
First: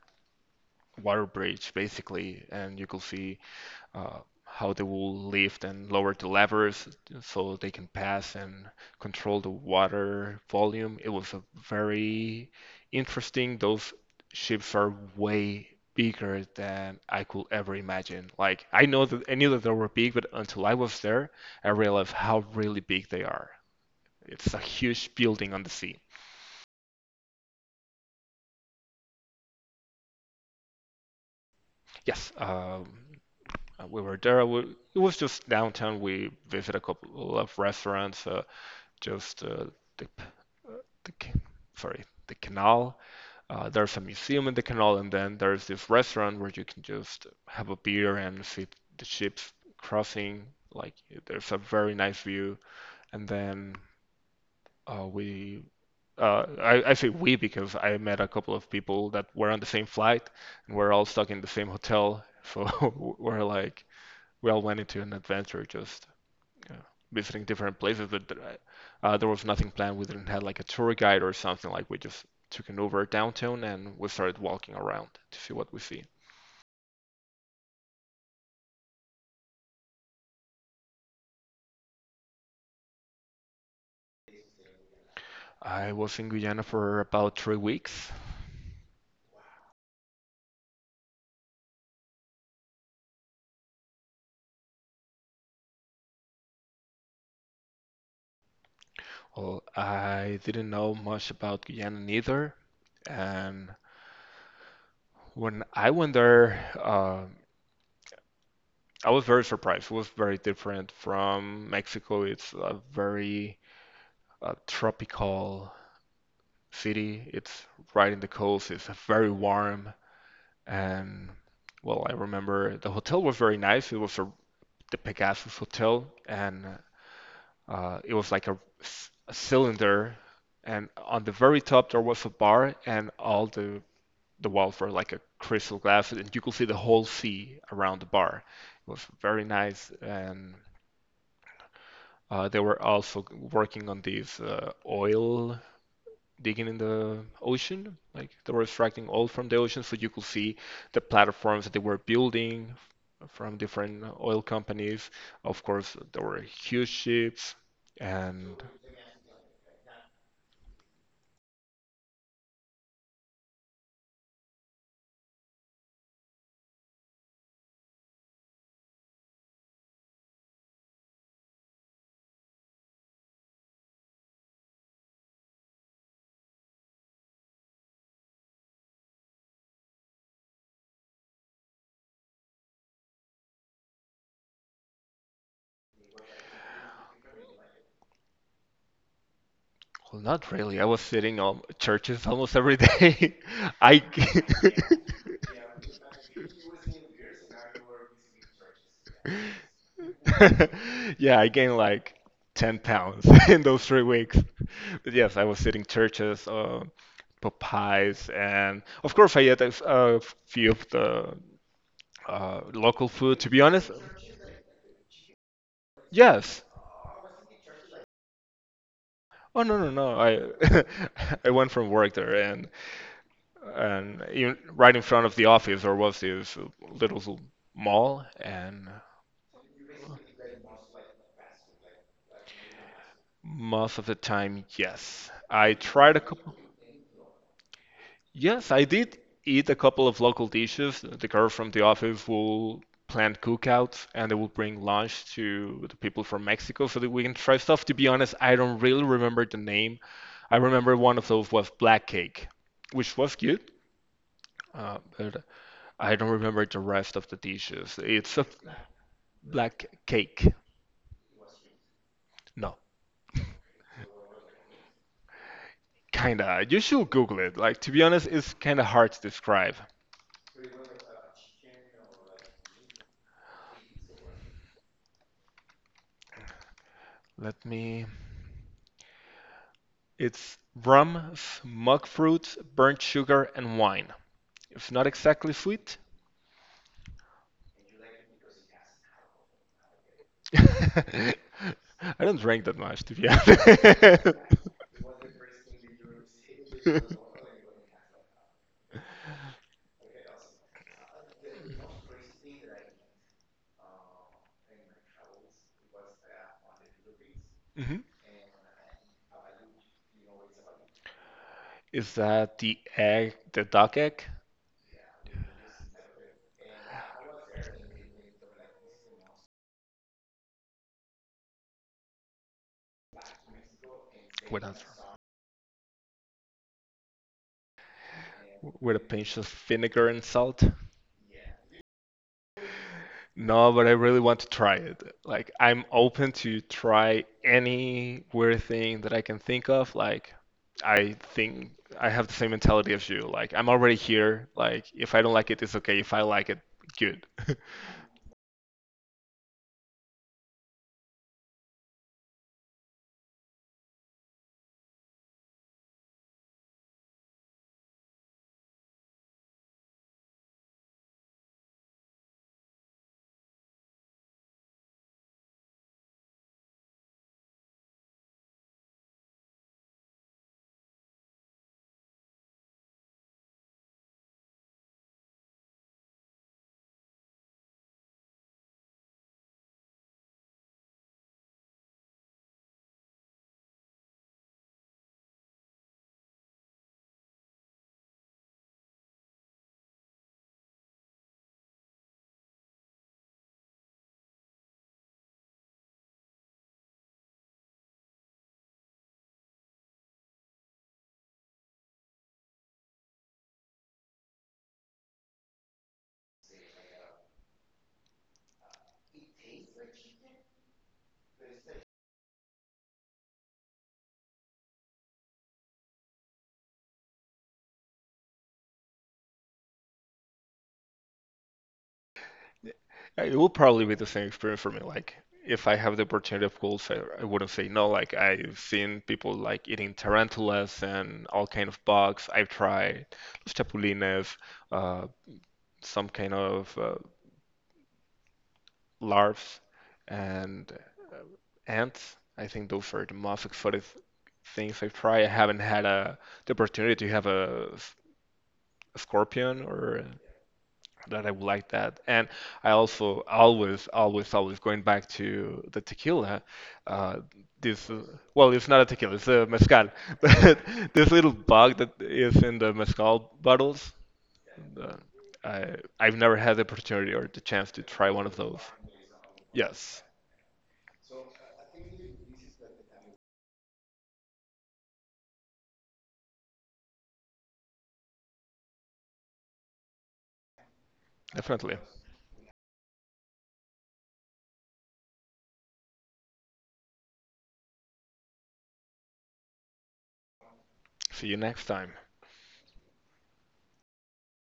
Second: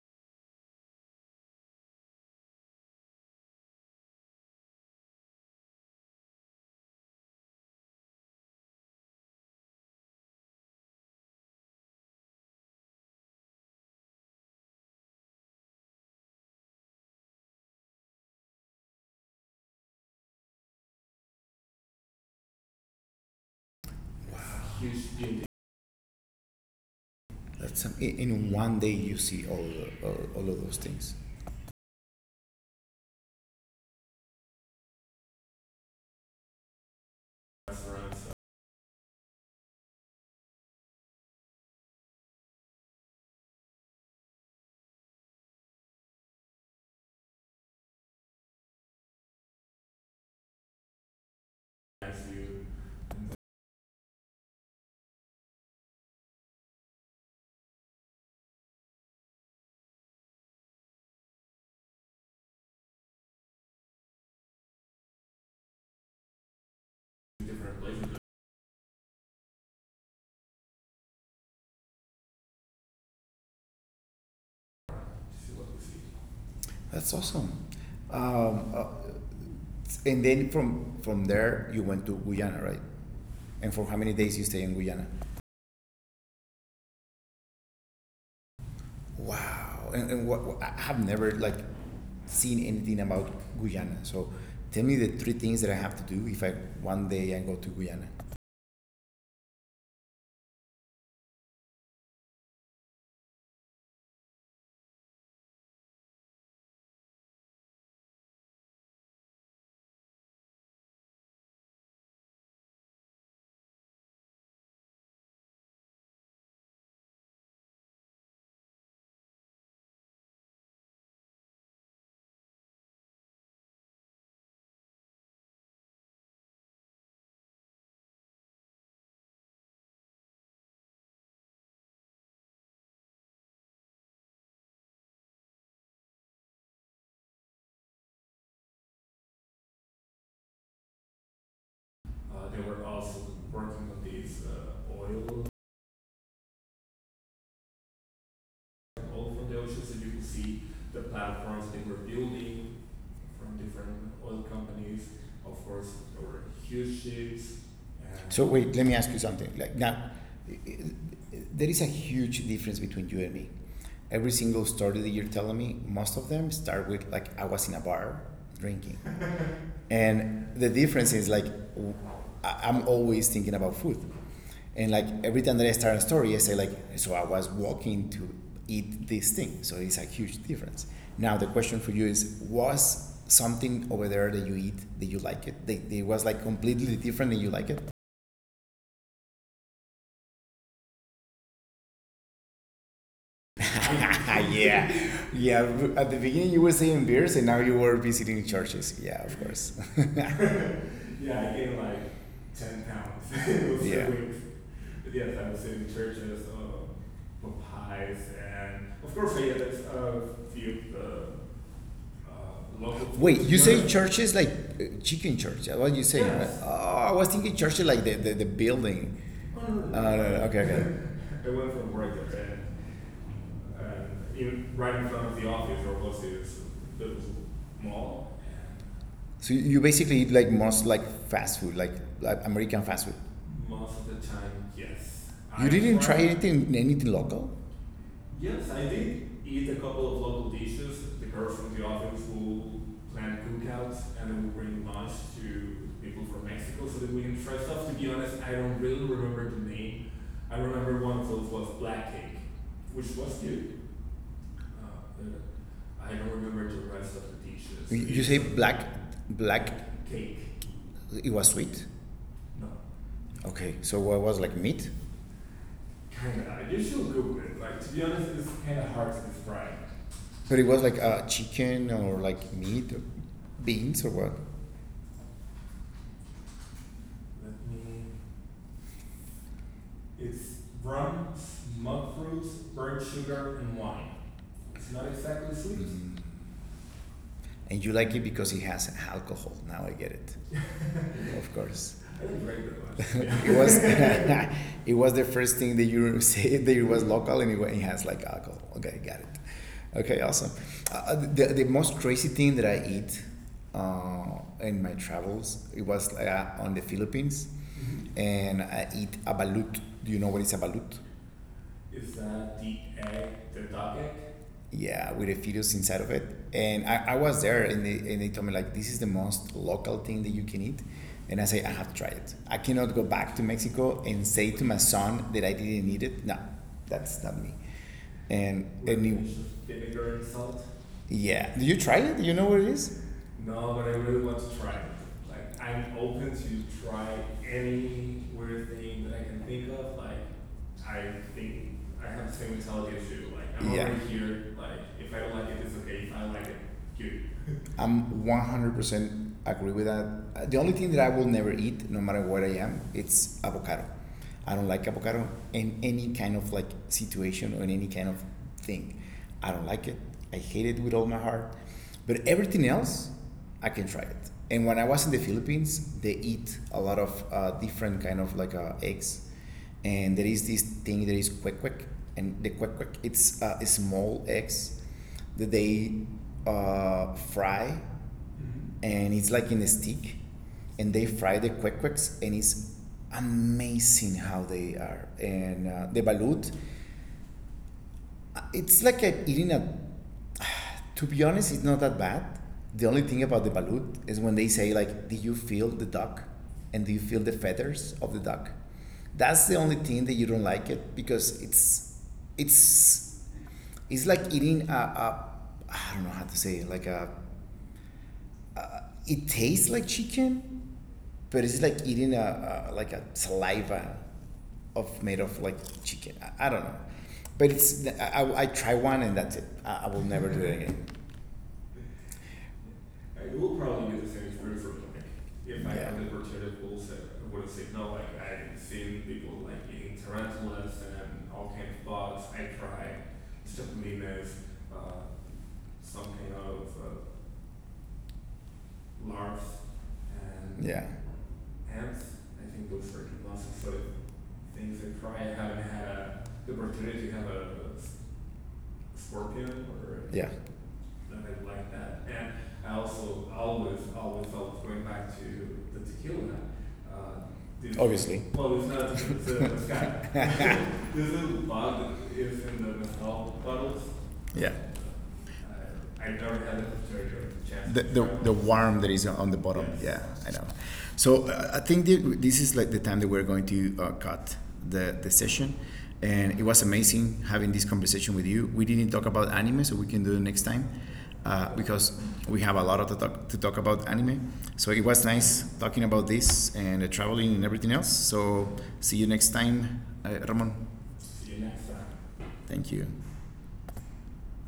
Speaker 2: water bridge basically, and you could see how they will lift and lower the levers so they can pass and control the water volume. It was a very interesting. Those ships are way bigger than I could ever imagine. Like I knew that they were big, but until I was there, I realized how really big they are. It's a
Speaker 1: wow.
Speaker 2: huge building on the sea.
Speaker 1: That's in one day you see all of those things.
Speaker 2: Yes, we were there. It was just downtown. We visited a couple of restaurants. Just the, uh, the sorry the canal. There's a museum in the canal, and then there's this restaurant where you can just have a beer and see the ships crossing. Like there's a very nice view, and then we. I say we because I met a couple of people that were on the same flight and we're all stuck in the same hotel. So we're like, we all went into an adventure just uh, visiting different places, but there was nothing planned. We didn't have like a tour guide or something. Like we just took an Uber downtown and we started walking around to see what we see.
Speaker 1: That's awesome. Um, uh, and then from there you went to Guyana, right? And for how many days you stay in Guyana?
Speaker 2: I was in Guyana for about 3 weeks.
Speaker 1: Wow. And what, I have never like seen anything about Guyana. So tell me the three things that I have to do if I one day I go to Guyana.
Speaker 2: Well, I didn't know much about Guyana neither, and when I went there, I was very surprised. It was very different from Mexico. It's a very tropical city. It's right in the coast. It's very warm. And well, I remember the hotel was very nice. The Pegasus Hotel, and it was like a cylinder. And on the very top there was a bar, and all the walls were like a crystal glass, and you could see the whole sea around the bar. It was very nice, and they were also working on these oil digging in the ocean. Like they were extracting oil from the ocean, so you could see the platforms that they were building from different oil companies. Of course, there were huge ships,
Speaker 1: So
Speaker 2: and
Speaker 1: wait, let me ask you something. Like now, there is a huge difference between you and me. Every single story that you're telling me, most of them start with like I was in a bar drinking, and the difference is like I am always thinking about food, and like every time that I start a story, I say like so I was walking to eat this thing, so it's a huge difference. Now the question for you is was something over there that you eat that you like it, that it was like completely different and you like it?
Speaker 2: well, not really. I was sitting on churches almost every day. I
Speaker 1: yeah, yeah, at the beginning you were saying beers and now you were visiting churches, yeah, of course.
Speaker 2: yeah, I gained like 10 pounds in those 3 weeks. But yes, I was sitting churches, Popeyes, and of course I ate a few of the local food,
Speaker 1: Wait,
Speaker 2: to be
Speaker 1: you say
Speaker 2: honest,
Speaker 1: churches like chicken church? What you say? Yes.
Speaker 2: yes.
Speaker 1: Oh, I was thinking churches like the building.
Speaker 2: Oh, no,
Speaker 1: No,
Speaker 2: no,
Speaker 1: no,
Speaker 2: no!
Speaker 1: no. Okay,
Speaker 2: I
Speaker 1: okay.
Speaker 2: I went from work there, and even
Speaker 1: Even
Speaker 2: right
Speaker 1: right
Speaker 2: in front of the office there was this
Speaker 1: is the
Speaker 2: little mall,
Speaker 1: mall.
Speaker 2: and
Speaker 1: So basically eat like most like fast food, like American fast food.
Speaker 2: most of the
Speaker 1: And
Speaker 2: time yes.
Speaker 1: yes, You I
Speaker 2: I
Speaker 1: didn't
Speaker 2: tried
Speaker 1: try
Speaker 2: a couple.
Speaker 1: anything local?
Speaker 2: Yes,
Speaker 1: Yes,
Speaker 2: I
Speaker 1: I
Speaker 2: did
Speaker 1: did
Speaker 2: eat
Speaker 1: eat
Speaker 2: a
Speaker 1: a
Speaker 2: couple
Speaker 1: couple
Speaker 2: of
Speaker 1: of
Speaker 2: local
Speaker 1: local
Speaker 2: dishes.
Speaker 1: dishes.
Speaker 2: The
Speaker 1: The
Speaker 2: girl
Speaker 1: girls
Speaker 2: from
Speaker 1: from
Speaker 2: the
Speaker 1: the office
Speaker 2: office
Speaker 1: will
Speaker 2: will plan
Speaker 1: plan us
Speaker 2: cookouts,
Speaker 1: and
Speaker 2: and they
Speaker 1: then
Speaker 2: will
Speaker 1: we
Speaker 2: bring
Speaker 1: bring
Speaker 2: lunch to the people from Mexico so that we can
Speaker 1: including
Speaker 2: try
Speaker 1: Fred
Speaker 2: stuff. To be honest, I don't really remember the name.
Speaker 1: Nate,
Speaker 2: I remember one of those was black cake,
Speaker 1: which.
Speaker 2: which was good, but I don't remember the rest of the dishes. It's
Speaker 1: Say
Speaker 2: a
Speaker 1: black, black
Speaker 2: black
Speaker 1: cake.
Speaker 2: cake.
Speaker 1: It was sweet.
Speaker 2: No,
Speaker 1: Okay, so what was like meat?
Speaker 2: kinda. You should Google it. Like,
Speaker 1: Like, to
Speaker 2: to
Speaker 1: be
Speaker 2: be
Speaker 1: honest
Speaker 2: honest,
Speaker 1: is
Speaker 2: it's
Speaker 1: kind of.
Speaker 2: kinda hard to describe.
Speaker 1: But it was like chicken or like meat, or beans or what? Let
Speaker 2: Let
Speaker 1: me
Speaker 2: me.
Speaker 1: It's
Speaker 2: It's
Speaker 1: rum,
Speaker 2: rum, monk
Speaker 1: mug fruits,
Speaker 2: fruit,
Speaker 1: burnt
Speaker 2: burnt sugar,
Speaker 1: sugar, and
Speaker 2: and
Speaker 1: wine.
Speaker 2: wine.
Speaker 1: It's
Speaker 2: It's
Speaker 1: not
Speaker 2: not exactly
Speaker 1: sweet.
Speaker 2: sweet.
Speaker 1: Mm. And you like it because it has alcohol. Now I get it.
Speaker 2: I
Speaker 1: Of course.
Speaker 2: don't drink that much, to be honest.
Speaker 1: Yeah. it was the first thing that you said that it was local and it has like alcohol. Okay, got it. Okay, awesome. The most crazy thing that I eat in my travels, it was on the Philippines.
Speaker 2: Mhm.
Speaker 1: Mm-hmm. And I eat abalut. Do you know what is abalut? Yeah.
Speaker 2: Is that the egg, the
Speaker 1: The
Speaker 2: duck egg,
Speaker 1: Yeah, with a fetus inside of it. And I was there, and and they told me like this is the most local thing that you can eat, and I say I have to try it. I cannot go back to Mexico and say
Speaker 2: with
Speaker 1: to my son that I didn't eat it. No, that's not me. and
Speaker 2: with a
Speaker 1: and
Speaker 2: pinch of
Speaker 1: it-
Speaker 2: vinegar and salt?
Speaker 1: yeah, do you try it? Do you know what it is?
Speaker 2: No,
Speaker 1: No,
Speaker 2: but I really want to try it. Like,
Speaker 1: like,
Speaker 2: I'm
Speaker 1: open
Speaker 2: open to
Speaker 1: to try
Speaker 2: try any
Speaker 1: any
Speaker 2: weird
Speaker 1: weird
Speaker 2: thing
Speaker 1: thing
Speaker 2: that I
Speaker 1: that I
Speaker 2: can
Speaker 1: can
Speaker 2: think
Speaker 1: think
Speaker 2: of.
Speaker 1: of. Like
Speaker 2: Like, I
Speaker 1: I
Speaker 2: think
Speaker 1: think
Speaker 2: I
Speaker 1: I
Speaker 2: have the same mentality as you. Like, I'm already here. Like,
Speaker 1: like
Speaker 2: if I don't like it, it's okay. If I like it,
Speaker 1: get,
Speaker 2: good.
Speaker 1: I'm 100% agree with that. The only thing that I will never eat, no matter where I am, it's avocado. I don't like avocado in any kind of like situation or in any kind of thing. I don't like it. I hate it with all my heart. But everything else, I can try it. And when I was in the Philippines, they eat a lot of different kind of like eggs, and there is this thing that is quick quick, and the quick quick, it's small eggs that they fry, and it's like in a stick, and they fry the quick quicks, and it's amazing how they are. And the balut, it's like a, eating a, to be honest, it's not that bad. The only thing about the balut is when they say like, do you feel the duck? And do you feel the feathers of the duck? That's the only thing that you don't like it because it's it's like eating a I don't know how to say it, like a it tastes like chicken, but it's like eating a like a saliva of made of like chicken. I don't know, but it's I try one and that's it. I will never do it again.
Speaker 2: It will probably be the same experience for me. Like, if I have the opportunity, of course,
Speaker 1: Rules that
Speaker 2: I wouldn't
Speaker 1: would
Speaker 2: say no.
Speaker 1: signal like
Speaker 2: Like, I've
Speaker 1: I've
Speaker 2: seen
Speaker 1: seen
Speaker 2: people
Speaker 1: people
Speaker 2: like
Speaker 1: like
Speaker 2: eating
Speaker 1: eating tarantulas
Speaker 2: tarantulas and
Speaker 1: and
Speaker 2: all
Speaker 1: all
Speaker 2: kind
Speaker 1: kinds
Speaker 2: of
Speaker 1: of bugs.
Speaker 2: bugs. I've
Speaker 1: I tried
Speaker 2: tried los
Speaker 1: stepaninas,
Speaker 2: chapulines, uh, some kind of larvae
Speaker 1: and
Speaker 2: and
Speaker 1: yeah, ants.
Speaker 2: ants. I
Speaker 1: I think
Speaker 2: think
Speaker 1: those
Speaker 2: those are the most exotic things
Speaker 1: things
Speaker 2: I've
Speaker 1: like
Speaker 2: tried. I haven't had a,
Speaker 1: that.
Speaker 2: The opportunity to have a scorpion or
Speaker 1: Yeah.
Speaker 2: that I would like that. And I also
Speaker 1: I was
Speaker 2: always,
Speaker 1: all
Speaker 2: always, always going back to the
Speaker 1: the tequila.
Speaker 2: tequila. Uh,
Speaker 1: Uh,
Speaker 2: this, uh,
Speaker 1: Obviously.
Speaker 2: well,
Speaker 1: Well,
Speaker 2: it's
Speaker 1: it's
Speaker 2: not a
Speaker 1: not.
Speaker 2: tequila, it's a mezcal. But this little bug that is in the mezcal bottles,
Speaker 1: yeah.
Speaker 2: uh, I,
Speaker 1: I
Speaker 2: I've
Speaker 1: don't
Speaker 2: never had the
Speaker 1: have
Speaker 2: opportunity or the
Speaker 1: the
Speaker 2: chance
Speaker 1: chance.
Speaker 2: to
Speaker 1: the, the,
Speaker 2: try one
Speaker 1: the
Speaker 2: of those.
Speaker 1: worm that is on the bottom.
Speaker 2: Yes,
Speaker 1: Yes. Yeah, I know. So I think this is like the time that we're going to cut the session. And it was amazing having this conversation with you. We didn't talk about anime, so we can do it next time
Speaker 2: definitely.
Speaker 1: because we have a lot of to talk about anime. So it was nice talking about this and traveling and everything else. So see you next time, Ramon.
Speaker 2: See you next time.
Speaker 1: Thank you.